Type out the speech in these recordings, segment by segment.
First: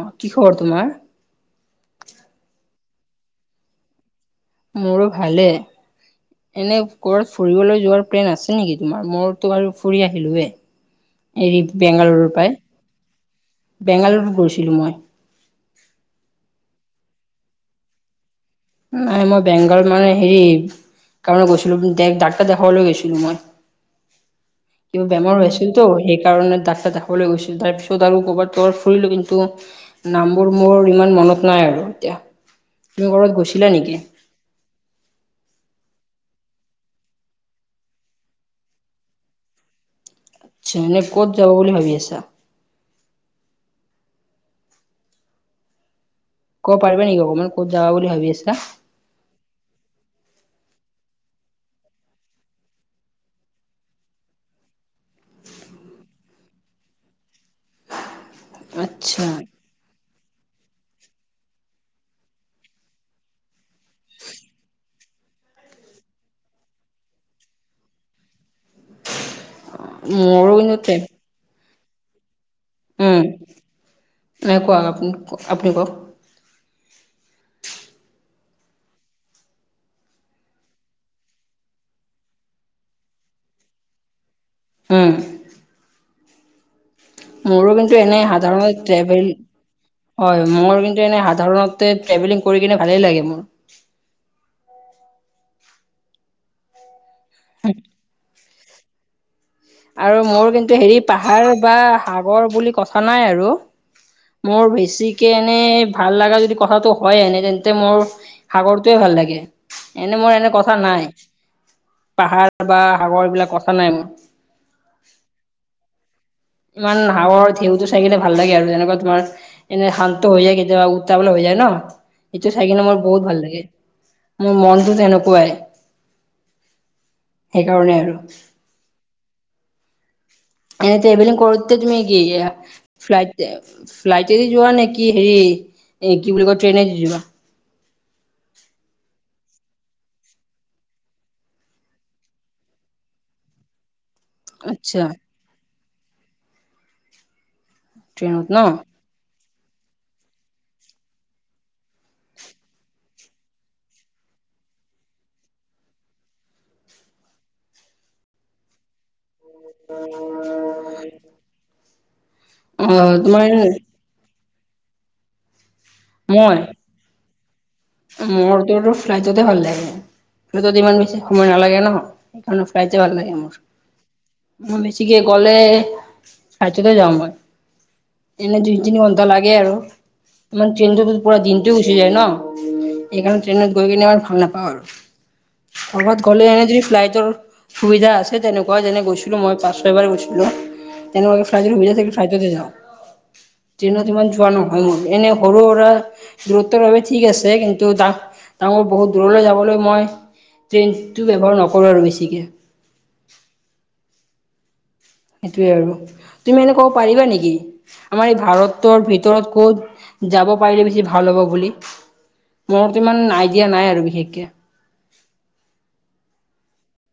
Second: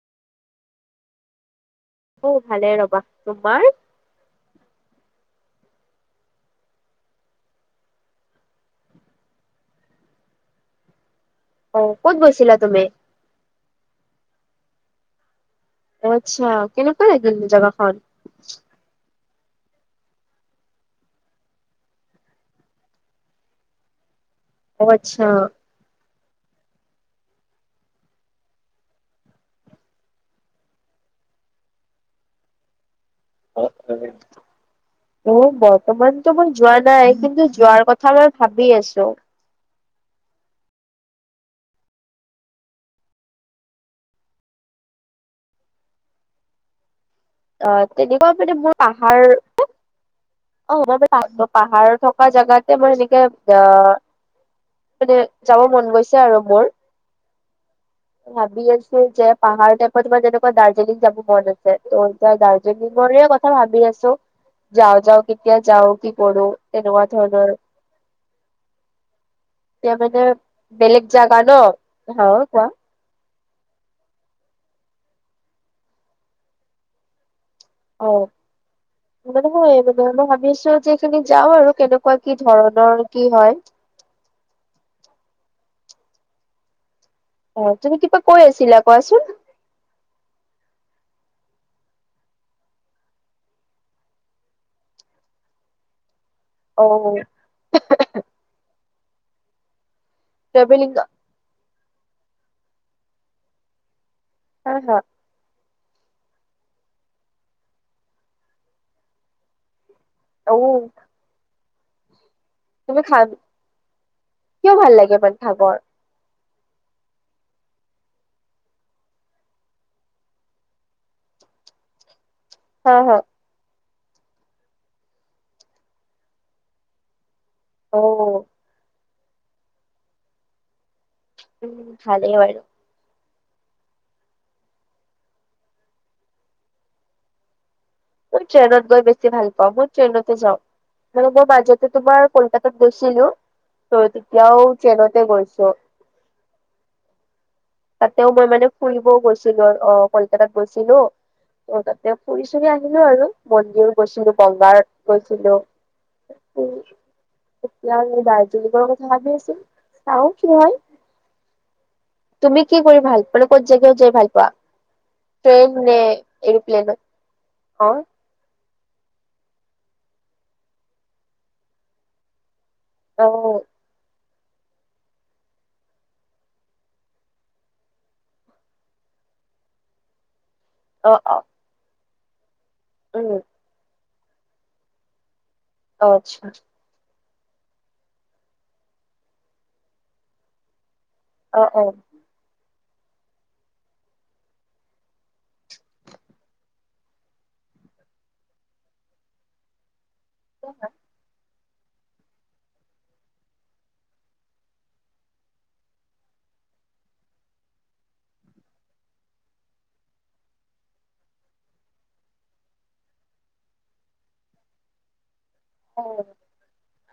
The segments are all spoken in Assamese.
অহ কি খবৰ তোমাৰ? অ ভালে ৰবা। তোমাৰ? মোৰো ভালে। এনে কৰত ফুৰিবলৈ যোৱাৰ প্লেন আছে নেকি তোমাৰ? মোৰতো বাৰু ফুৰি আহিলোয়ে। উ [unintelligible] এৰি অ ক'ত বেংগালুৰুৰ গৈছিলা পৰাই, তুমি বেংগালুৰুত গৈছিলো মই। আচ্ছা। কেনেকুৱা জাগাখন নাই মই বেংগল মানে হেৰি, কাৰন গৈছিলো ডাক্তৰ দেখাবলৈ গৈছিলো মই। অ কিবা আচ্ছা বেমাৰ হৈ তো সেই কাৰণে ডাক্ত দেখাবলৈ গৈছিল। তাৰ পিছত আৰু কৰবাত ত ফুৰিলো কিন্তু নামবোৰ মোৰ ইমান মন মনত নাই আৰু এতিয়া তুমি কৰো বাত অ বত [unintelligible] [unintelligible] তোমাৰতো মই যোৱা নাই। কিন্তু, যোৱাৰ কথা আমাৰ ভাবি আছো। আচ্ছা, এনেই ক'ত যাব বুলি ভাবি আছা? কব পাৰি নেকি কব অ, তেনেকুৱা মানে মোৰ পাহাৰ অ মই মানে পাহাৰ থকা জোগাতে মই এনেকে অ- মানে যাব মন গৈছে আৰু মোৰ। ভাবি আছো যে আচ্ছা। পাহাৰ টাইপৰ তোমাৰ যেনেকুৱা দাৰ্জিলিং যাব মন আছে ত- তই দাৰ্জিলিঙৰে কথা ভাবি আছো। যাওঁ, যাওঁ কেতিয়া যাওঁ কি কৰ়ো তেনেকুৱা ধৰণৰ। এতিয়া মানে মোৰো কিন্তু তে বেলেগ জাগা ন, অহকোৱা কেনেকুৱা আপু আপুনি কওক? অ। মানে, মই মই ভাবি আছো যে এইখিনি যাওঁ আৰু কেনেকুৱা কি ধৰণৰ কি হয়? হম। অ মোৰো তুমি কিন্তু এনে কিবা কৈ আছিলা সাধাৰণতে কোৱাচোন ট্ৰেভেল হয় মোৰ কিন্তু সা সাধাৰণতে ট্ৰেভেলিং কৰি কিনে ভালেই লাগে মোৰ। অহ শুম আৰু মোৰ কিন্তু ট্ৰেভেলিং হেৰি পাহাৰ বা সাগৰ বুলি কথা নাই আৰু। মোৰ হা হা বেছিকে এনেই ভাল লগা যদি কথাতটো হয়, এনে তেন্তে মোৰ সাগৰটোৱে ভাল লাগে। এনে মোৰ এনে অ কথা নাই পাহাৰ বা তুমি খা সাগৰ এইবিলাক কথা নাই মোৰ। কিয় ভাল লাগে ইমান ভাগৰ ইমান সাগৰত ঢেউটো চাইকিনে ভাল লাগে আৰু তেনেকুৱা। তোমাৰ এনে শান্ত হৈ যায়, কেতিয়াবা উত্ত পালে হৈ যায় ন এইটো চাই কিনে হা মোৰ হা বহুত ভাল লাগে। মোৰ মনতটো তেনেকুৱাই সেইকাৰণে অ আৰু এনে ট্ৰেভিলিং কৰোঁতে উম তুমি কি ভালেই বাৰু ফ্লাইট এ, ফ্লাইট এদি যোৱা নেকি হেৰি এ কি বুলি কয় ট্ৰেইনেদি যোৱা মোৰ ট্ৰেইনত গৈ বেছি ভাল মই ট্ৰেইনতে যাওঁ। মানে, মই মাজতে তোমাৰ কলকাতা গৈছিলো। হয় তেতিয়াও আচ্ছা ট্ৰেইনতে গৈছো। তাতেও ট্ৰেইনত মই ন মানে ফুৰিবও গৈছো। অ, কলকাতাত গৈছিলো। ত, তাতে ফুৰি চুৰি আহিলো আৰু মন্দিৰ গৈছিলো, বংগাৰ গৈছিলো। উম এতিয়া দাৰ্জিলিঙৰ কথা ভাবি আছো। চাও কি হয়। তুমি কি কৰি অ ভাল তোমাৰ মানে ক'ত জেগাই যাই ভাল পোৱা? এৰপ্লেনত মোৰটো ফ্লাইটতে ভাল লাগে। ফ্লাইটত ইমান বেছি সময় নালাগে ন। ফ্লাইটতে ভাল অ লাগে মোৰ। উম, বেছি কে গলে চাৰ্যতে যাম মই। এনে দুই তিনি ঘন্টা লাগে আৰু। মানে অ ত্ৰেইনত অ পৰা দিনটো গুচি যায় ন, উম এইকাৰণে ত্ৰেইনত গৈ কিনে আমাৰ ভাল নাপাওঁ আৰু অ ক'ৰবাত আচ্ছা গ'লে এনেই যদি ফ্লাইটৰ সুবিধা আছে তেনেকুৱা যেনে গৈছিলো মই পাঁচ ছয় এবাৰ গৈছিলো। তেনেকুৱা অ ফ্লাইটত অ সুবিধা ফ্লাইটতে যাওঁ ট্ৰেইনত ইমান যোৱা নহয় এনে সৰু সুৰা দূৰত্ব বাবে ঠিক আছে কিন্তু ডাঙৰ বহুত দূৰলৈ যাবলৈ মই ট্ৰেইনটো ব্যৱহাৰ নকৰো কৰো আৰু বেছিকে। সেইটোয়ে আৰু তুমি এনে ক'ব পাৰিবা নেকি আমাৰ এই ভাৰতৰ ভিতৰত ক'ত যাব পাৰিলে বেছি ভাল হ'ব বুলি মোৰতো ইমান আইডিয়া নাই আৰু বিশেষকে অ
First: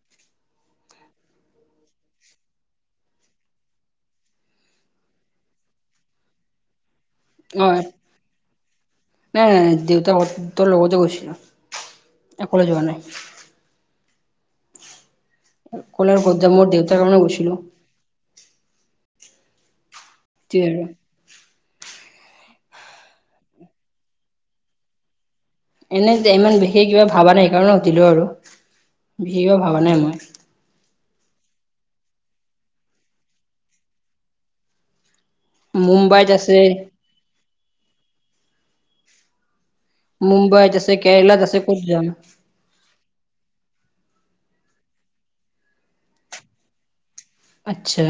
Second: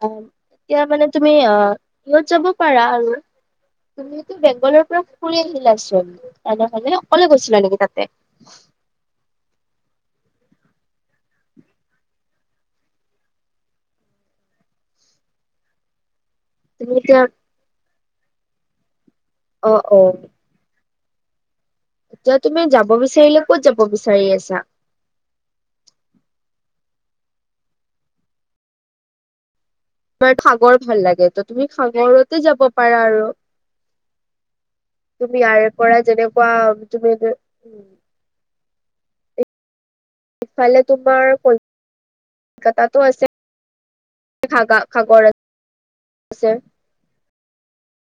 অ এতিয়া মানে তুমি আহ ইহঁত যাব পাৰা আৰু তুমিতো বেংগলৰ পৰা ফুৰি আহিলা চোন তেনেহলে কলে গৈছিলা অ নেকি তাতে তেওঁৰ লগতে গৈছিল অকলে যোৱা নাই কলাৰ গদাম মোৰ তুমি দেউতাৰ এতিয়া কাৰণে গৈছিলো অ অ তি আৰু এতিয়া তুমি যাব বিচাৰিলে কত যাব বিচাৰি আছা এনে ইমান বিশেষ কিবা ভবা নাই সেইকাৰণে সুধিলো আৰু বিশেষ কিবা ভাবা নাই মই তোমাৰ সাগৰ ভাল লাগে তেতিয়া তুমি সাগৰতে যাব পাৰা আৰু তুমি ইয়াৰ পৰা মুম্বাইত যেনেকুৱা আছে তুমি মুম্বাইত ইফালে আছে তোমাৰ কেৰেলাত আছে কল ক'ত যাম কাতাতো আছে সাগা সাগৰ আছে আচ্ছা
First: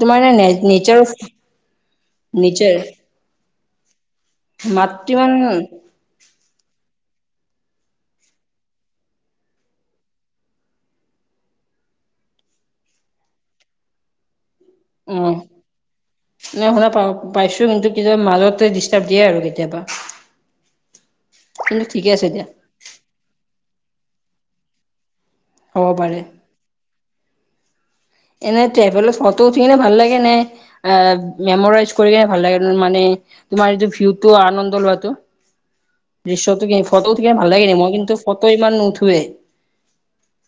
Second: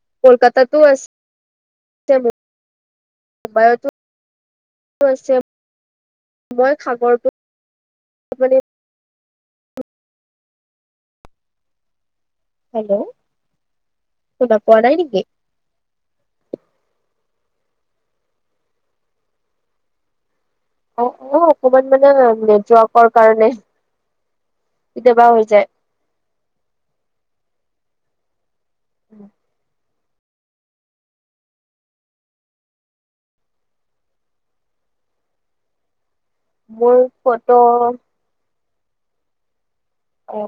তোমাৰ নে নে নেচাৰৰ ত [unintelligible] মতিবান সাগৰ প [unintelligible] হেল্ল' শুনা পোৱা নাই নেকি অহ ন শুনা পাওঁ পাইছো কিন্তু কেতিয়াবা মাজতে ডিষ্টাৰ্ব দিয়ে আৰু কেতিয়াবা অ অ কিন্তু অকমান ঠিকে মানে আছে দিয়া নেটৱৰ্কৰ কাৰণে কেতিয়া বা হৈ যায় হ'ব পাৰে এনেতে এবোলে ফটো উঠিনে ভাল লাগে কেনে মেমৰেজ কৰি কেনে ভাল লাগে মানে তোমাৰ এইটো ভিউটো আনন্দ লোৱাটো দূশ্যটো কি মোৰ ফটো উঠি ভাল লাগে ন ফটো মই কিন্তু ফটো ইমান নুঠোৱে অ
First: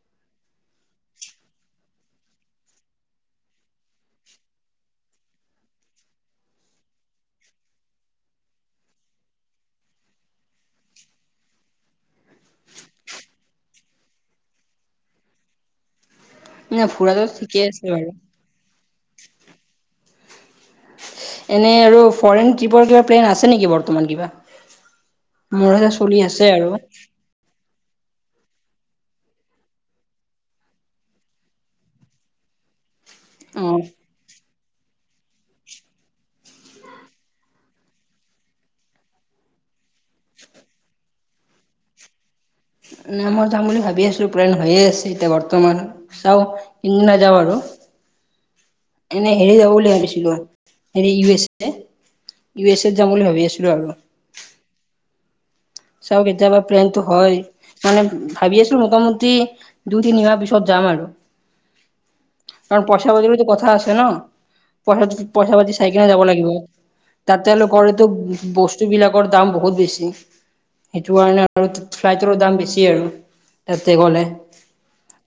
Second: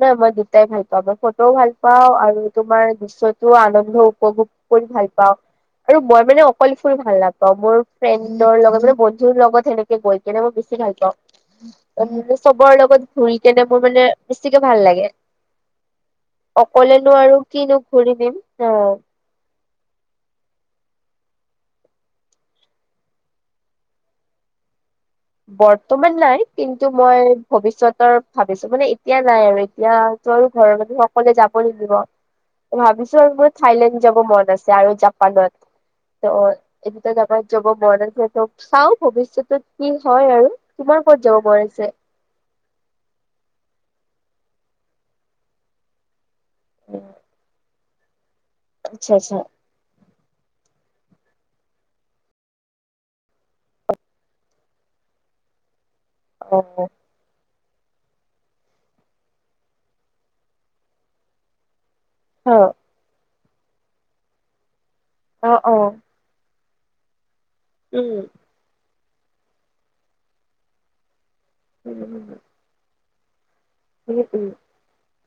নাই মই দুটাই ভাল পাওঁ মই ফটোও ভাল পাওঁ আৰু তোমাৰ দৃশ্যতো আনন্দও উপভোগ কৰি ভাল পাওঁ। আৰু মই মানে অকল ফুৰি ভাল না। মোৰ ফ্ৰেণ্ডৰ লগত মানে বন্ধুৰ লগত সেনেকে গৈ কেনে মই বেছি ভাল পাওঁ। মানে চবৰ লগত ঘূৰি কিনে মোৰ মানে বেছিকে ভাল লাগে। ন অকলেনো ফুৰাটো আৰু ঠিকে কিনো আছে বাৰু ঘূৰি দিম, অ। [inaudible] এনে আৰু ফৰেন ট্ৰিপৰ কিবা প্লেন আছে নেকি বৰ্তমান কিবা? মোৰ এটা বৰ্তমান চলি নাই। আছে আৰু কিন্তু মই ভৱিষ্যত ত ভাবিছো মানে এতিয়া নাই আৰু এতিয়া তো আৰু ঘৰৰ মানুহ সকলোৱে যাব নিদিব। ভাবিছো আৰু মোৰ অ থাইলেণ্ড যাব মন আছে আৰু জাপানত। [unintelligible] চাও ভৱিষ্যতে। কি হয় আৰু তোমাৰ ক'ত যাব মন আছে? ন মই যাম বুলি ভাবি আছিলো। প্লন হৈয়ে আছে এতিয়া বৰ্তমান। যাও ইম নাযাওঁ আৰু। [unintelligible] আচ্ছা এনে আচ্ছা হেৰি যাব বুলি ভাবি হেৰি U S A U S এত যাম বুলি ভাবি আছিলো আৰু। চাওঁ কেতিয়া অ বা প্লেনতো হয়? মানে ভাবিআছিলো মোটামুটি দুই তিনিমাহ পিছত যাম আৰু। অ কাৰণ পইচা পাতিৰতো কথা আছে ন। পইচা অ পইচা পাতি অ চাইকেলে যাব লাগিব। তাতে লগৰেটো উম বস্তু বিলাকৰ দাম বহুত বেছি সেইটো কাৰণে, আৰু উম ফ্লাইটৰো দাম বেছি আৰু। তেতে গ'লে। উম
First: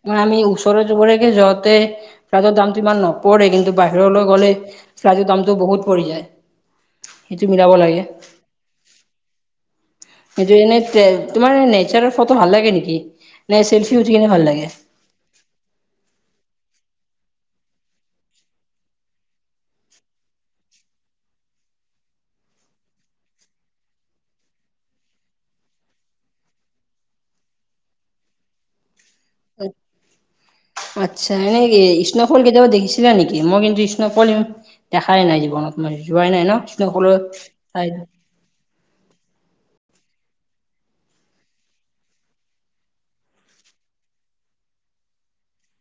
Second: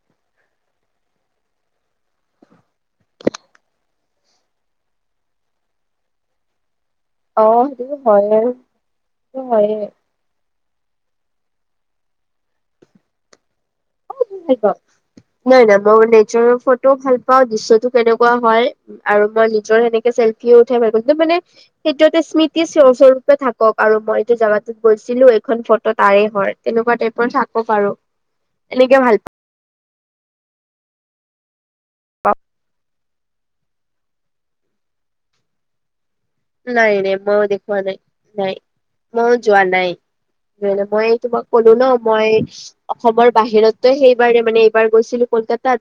ম আমি ওচৰ যুবৰেকে যাওঁতে ৰাৰ দামটো ইমান নপৰে কিন্তু বাহিৰলৈ গ'লে প্লাজু দামটো বহুত পৰি যায়। অ সেইটো মিলাব সেইটোও লাগে হয় আৰু সেইটো হয়ে। কি এনে? তোমাৰ নেচাৰৰ ফটো ভাল লাগে নেকি? নে চেল্ফি উঠি কিনে ভাল লাগে নাই নাই মই নেচাৰৰ ভাল পাওঁ দৃশ্যতটো কেনেকুৱা হয় আৰু মই নিজৰ সেনেকে চেল্ফিও উঠাই ভাল পা কিন্তু মানে সেইটোতে স্মৃতিয়ে স্বৰূপে থাকক আৰু মই এইটো জেগাটোত গৈছিলো এইখন ফটো তাৰে হয় তেনেকুৱ [unintelligible] থাক'ক আৰু। উ [inaudible] এনেকে ভাল পাওঁ আচ্ছা এনেই ইষ্ণফল কেটিবা দেখি ছিলা নেকি মই কিন্তু ইষ্ণফল ইমান দেখাই নাই জীৱনত মই। যোৱাই ন নাই স্ন'ফলৰ নাই মই দেখুৱা ঠাইত নাই নাই মই যোৱা নাই। মই তোমাক ক'লো ন মই অসমৰ বাহিৰতে সেইবাৰে মানে এইবাৰ গৈছো। কলকাতাত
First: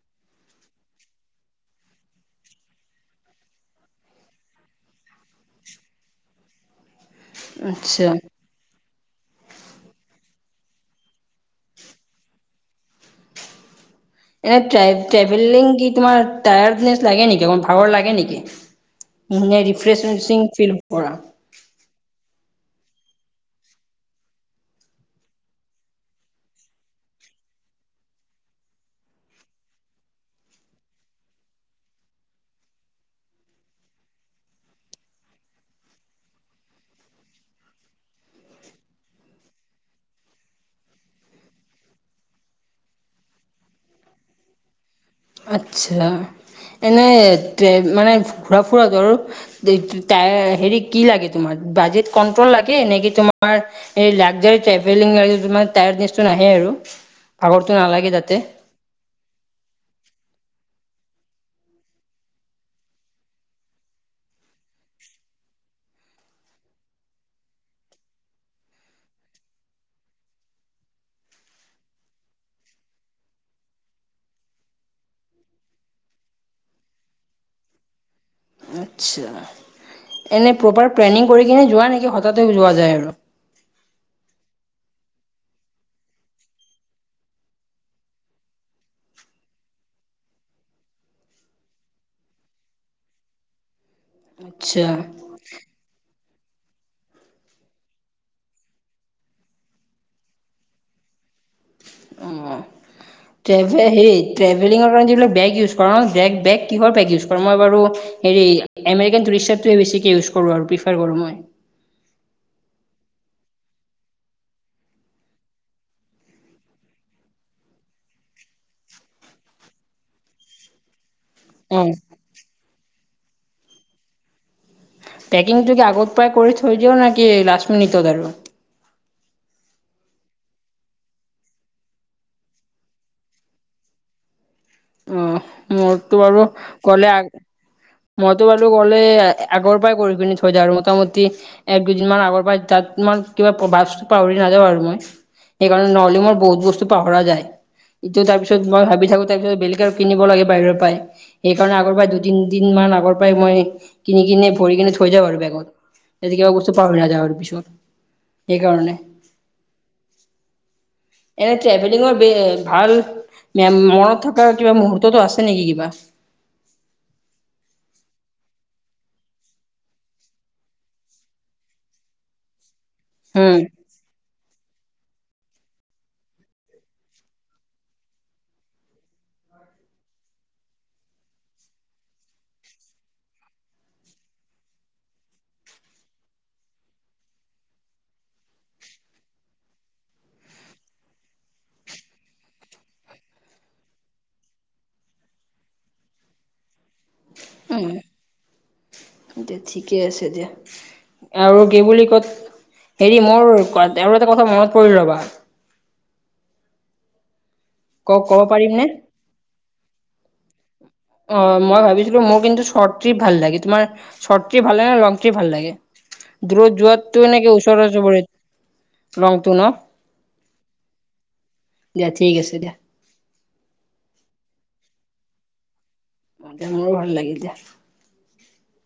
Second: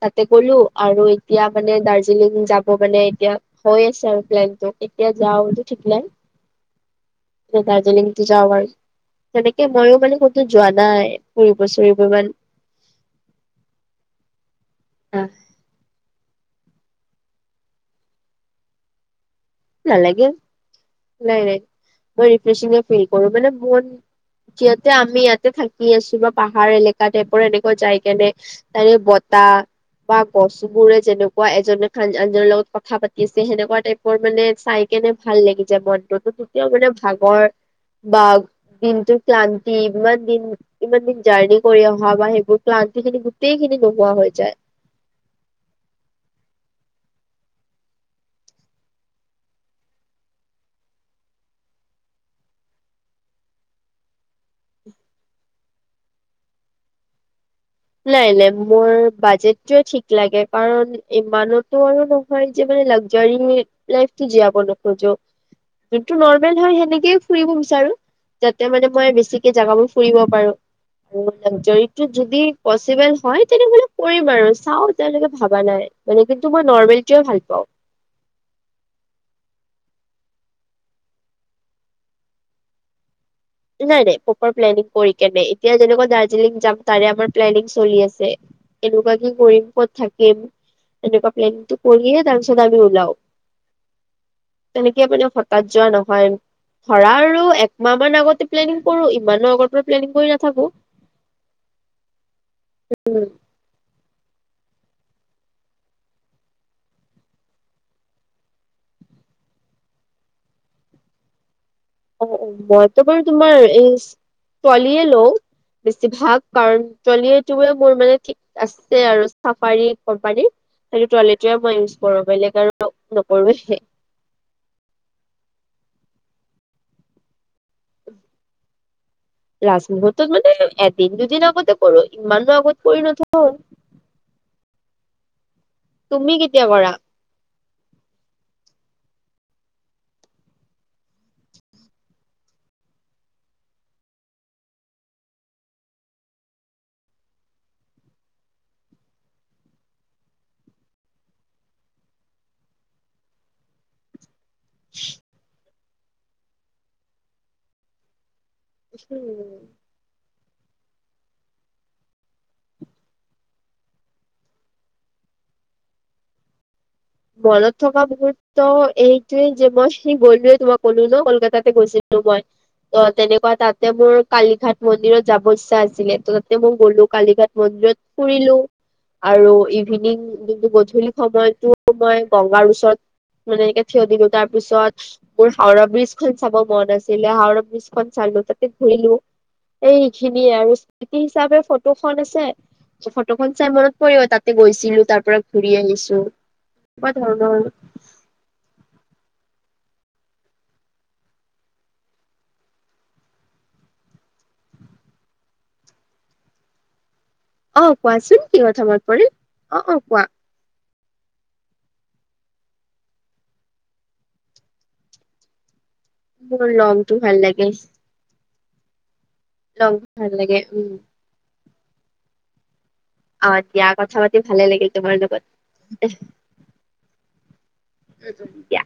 তাতে গলো আৰু এতিয়া মানে দাৰ্জিলিং যাব মানে এতিয়া হয় চৰপ্লেনটো। এতিয়া যাওঁ বতো ঠিক লাই আচ্ছা। দাৰ্জিলিংতো যাওঁ বাৰু। তেনেকে ময়ো মানে কতো যোৱা নাই ফুৰিব চুৰিব ইমান। এনে ট্ৰেভেলিং কি তোমাৰ টায়াৰ্ডনেছ লাগে নেকি ভাৱাৰ লাগে নেকি? উ নাই নালাগে ৰিফ্ৰেছি ফিল পৰা নাই নাই [unintelligible] ফিল কৰো মানে যিহতে আমি ইয়াতে থাকি আছো বা পাহাৰ এলেকা টাইপৰ এনেকুৱা জায় কেনে তাৰে তা বা গছ বোৰে যেনেকুৱা এজনে আনজনৰ লগত কথা পাতি আছে সেনেকুৱা টাইপৰ মানে চাই কেনে ভাল লাগি যায় মনটোতো তেতিয়াও মানে ভাগৰ বা দিনটোৰ ক্লান্তি ইমান দিন ইমান দিন জাৰ্ণি কৰি অহা বা সেইবোৰ ক্লান্তি খিনি গোটেইখিনি নোহোৱা হৈ যায়। আচ্ছা এনেই মানে ঘুৰা ফুৰাতো আৰু হেৰি কি লাগে তোমাৰ? বাজেট কন্ট্ৰল লাগে নেকি তোমাৰ এই লাকজাৰী ট্ৰেভেলিং তমাৰ টায়াৰ্চটো নাহে আৰু? আৰু নাই নাই মোৰ বাজেটটো ঠিকে লাগে কাৰণ ইমানতো আৰু নহয় যে মানে লাগজাৰী লাইফটো জীয়াব নোখোজো যোনটো নৰ্মেল হয় সেনেকেই ফুৰিব বিচাৰো। যাতে মানে মই বেছিকে জেগাবোৰ ফুৰিব পাৰো আৰু ল যদি পচিবল হয় তেনেহ'লে কৰিম আৰু চাওঁ তেওঁলোকে ভবা নাই মানে কিন্তু মই নৰ্মেলিট ভাল পাওঁ। হয় [inaudible] আচ্ছা এনে প্ৰপাৰ প্লেনিং কৰি কিনে যোৱা নেকি হঠাতে যোৱা যায় আৰু? নাই নাই প্ৰপাৰ প্লেনিং কৰি কেনে। এতিয়া যেনেকুৱা দাৰ্জিলিং যাম তাৰে আমাৰ প্লেনিং চলি আছে। এনেকুৱা কি কৰিম, ক'ত থাকিম? এনেকুৱা প্লেনিটো কৰি তাৰপিছত আমি ওলাওঁ। তেনেকে আচ্ছা মানে হঠাৎ যোৱা নহয় ধৰা আৰু একমাহ মান আগত প্লেনিং কৰো ইমান আগৰ পৰা প্লেনিং কৰি নাথাকো। উম ট্ৰেভেলিংৰ কাৰণে যিবিলাক বেগ ইউজ কৰা ন, বেগ বেগ কিহৰ বেগ ইউজ কৰা? মই বাৰু হেৰি আমেৰিকান ৰিছেট টোৱে বেছিকে ইউজ কৰোঁ আৰু প্ৰিফেইৰ কৰোঁ মই। অ-অ মইতো বাৰু তোমাৰ এই ট্ৰলীয়ে লও। বেছিভাগ। কাৰণ ট্ৰলী [unintelligible] মোৰ মানে ঠিক আছে আৰু চাফাৰী কোম্পানীৰ। সেই ট্ৰলীটোৱে মই অ ইউজ কৰো। বেলেগ আৰু নকৰোৱে। পেকিংটো কি আগত পায় কৰি থৈ দিয় নে কি লাষ্ট মিনিটত আৰু? লাষ্ট মুহূৰ্তত মানে এদিন দুদিন আগতে কৰো। ইমানো আগত কৰি নথও। অ মোৰ তো তুমি বাৰু কেতিয়া কৰা কলে আ মইতো বাৰু গ'লে আগৰ পৰাই কৰি পিনি থৈ দিওঁ। মোটামুটি এক, দুদিন মান আগৰ পৰাই তাত কিবা বাচ পাহৰি নাযাওঁ আৰু মই সেইকাৰণে নহলে মোৰ বহুত বস্তু পাহৰা যায়। ইটো তাৰপিছত মই ভাবি থাকো তাৰ পিছত বেলেগ আৰু কিনিব লাগে বাহিৰৰ পাই। সেইকাৰণে আগৰ পৰাই দুদিন দিন মান আগৰ পৰাই মই কিনি কিনে ভৰি কিনে থৈ যাওঁ আৰু বেগত। যাতে কিবা বস্তু আৰু পাহৰি নাযাওঁ আৰু পিছত। সেইকাৰণে উম। [inaudible] এনে ট্ৰেভেলিঙৰ বে ভাল মনত থকা কিবা মুহুৰ্তটো আছে নেকি কিবা? [inaudible] মনত থকা মুহূৰ্ত এইটোৱে যে মই সি গ'লোৱে তোমাক ক'লো ন কলকাতাতে গৈছিল লো মই। ত তেনেকুৱা উম তাতে মোৰ কালীঘাট মন্দিৰত যাব ইচ্ছা আছিলে। ত তাতে মই গ'লো, কালিঘাট মন্দিৰত ফুৰিলো। আৰু ইভিনিং যোনটো গধূলি সময়তো মই গংগাৰ ওচৰত মানে এনেকে থিয় দিলো। তাৰ পিছত মোৰ হাওৰা ব্ৰীজ খন চাব মনত আছিলে। হাওৰা ব্ৰীজ খন চা তাতে ঘূৰিলো। এই সেইখিনিয়ে আৰু স্মৃতি হিচাপে ফটো খন আছে। ফটোখন চাই মনত পৰিব, তাতে গৈছিলো, তাৰ পৰা ঘুৰি আহিছো। [unintelligible] এতিয়া ঠিকে আছে দিয়া আৰু কি বুলি ক'ত হেৰি মোৰ আৰু এটা কথা মনত পৰিল ৰবা। অ ক ক'ব কোৱাচোন কি পাৰিম নে? কথা মনত পৰিল? অ, অ কোৱা। অ মই ভাবিছিলো মোৰ কিন্তু শ্বৰ্ট ট্ৰিপ ভাল লাগে। তোমাৰ শ্বৰ্ট ট্ৰিপ ভাল লাগে নে লং ট্ৰিপ ভাল লাগে? মোৰ দূৰত লংটো যোৱাতটো ভাল নে ওচৰ পা [unintelligible] লং ভাল লাগে। উম। দিয়া ঠিক আছে দিয়া। অ দিয়া কথা পাতি ভালে লাগিল তোমাৰ লগত। মোৰো ভাল লাগিল দিয়া। ও-ও-ও দিয়া।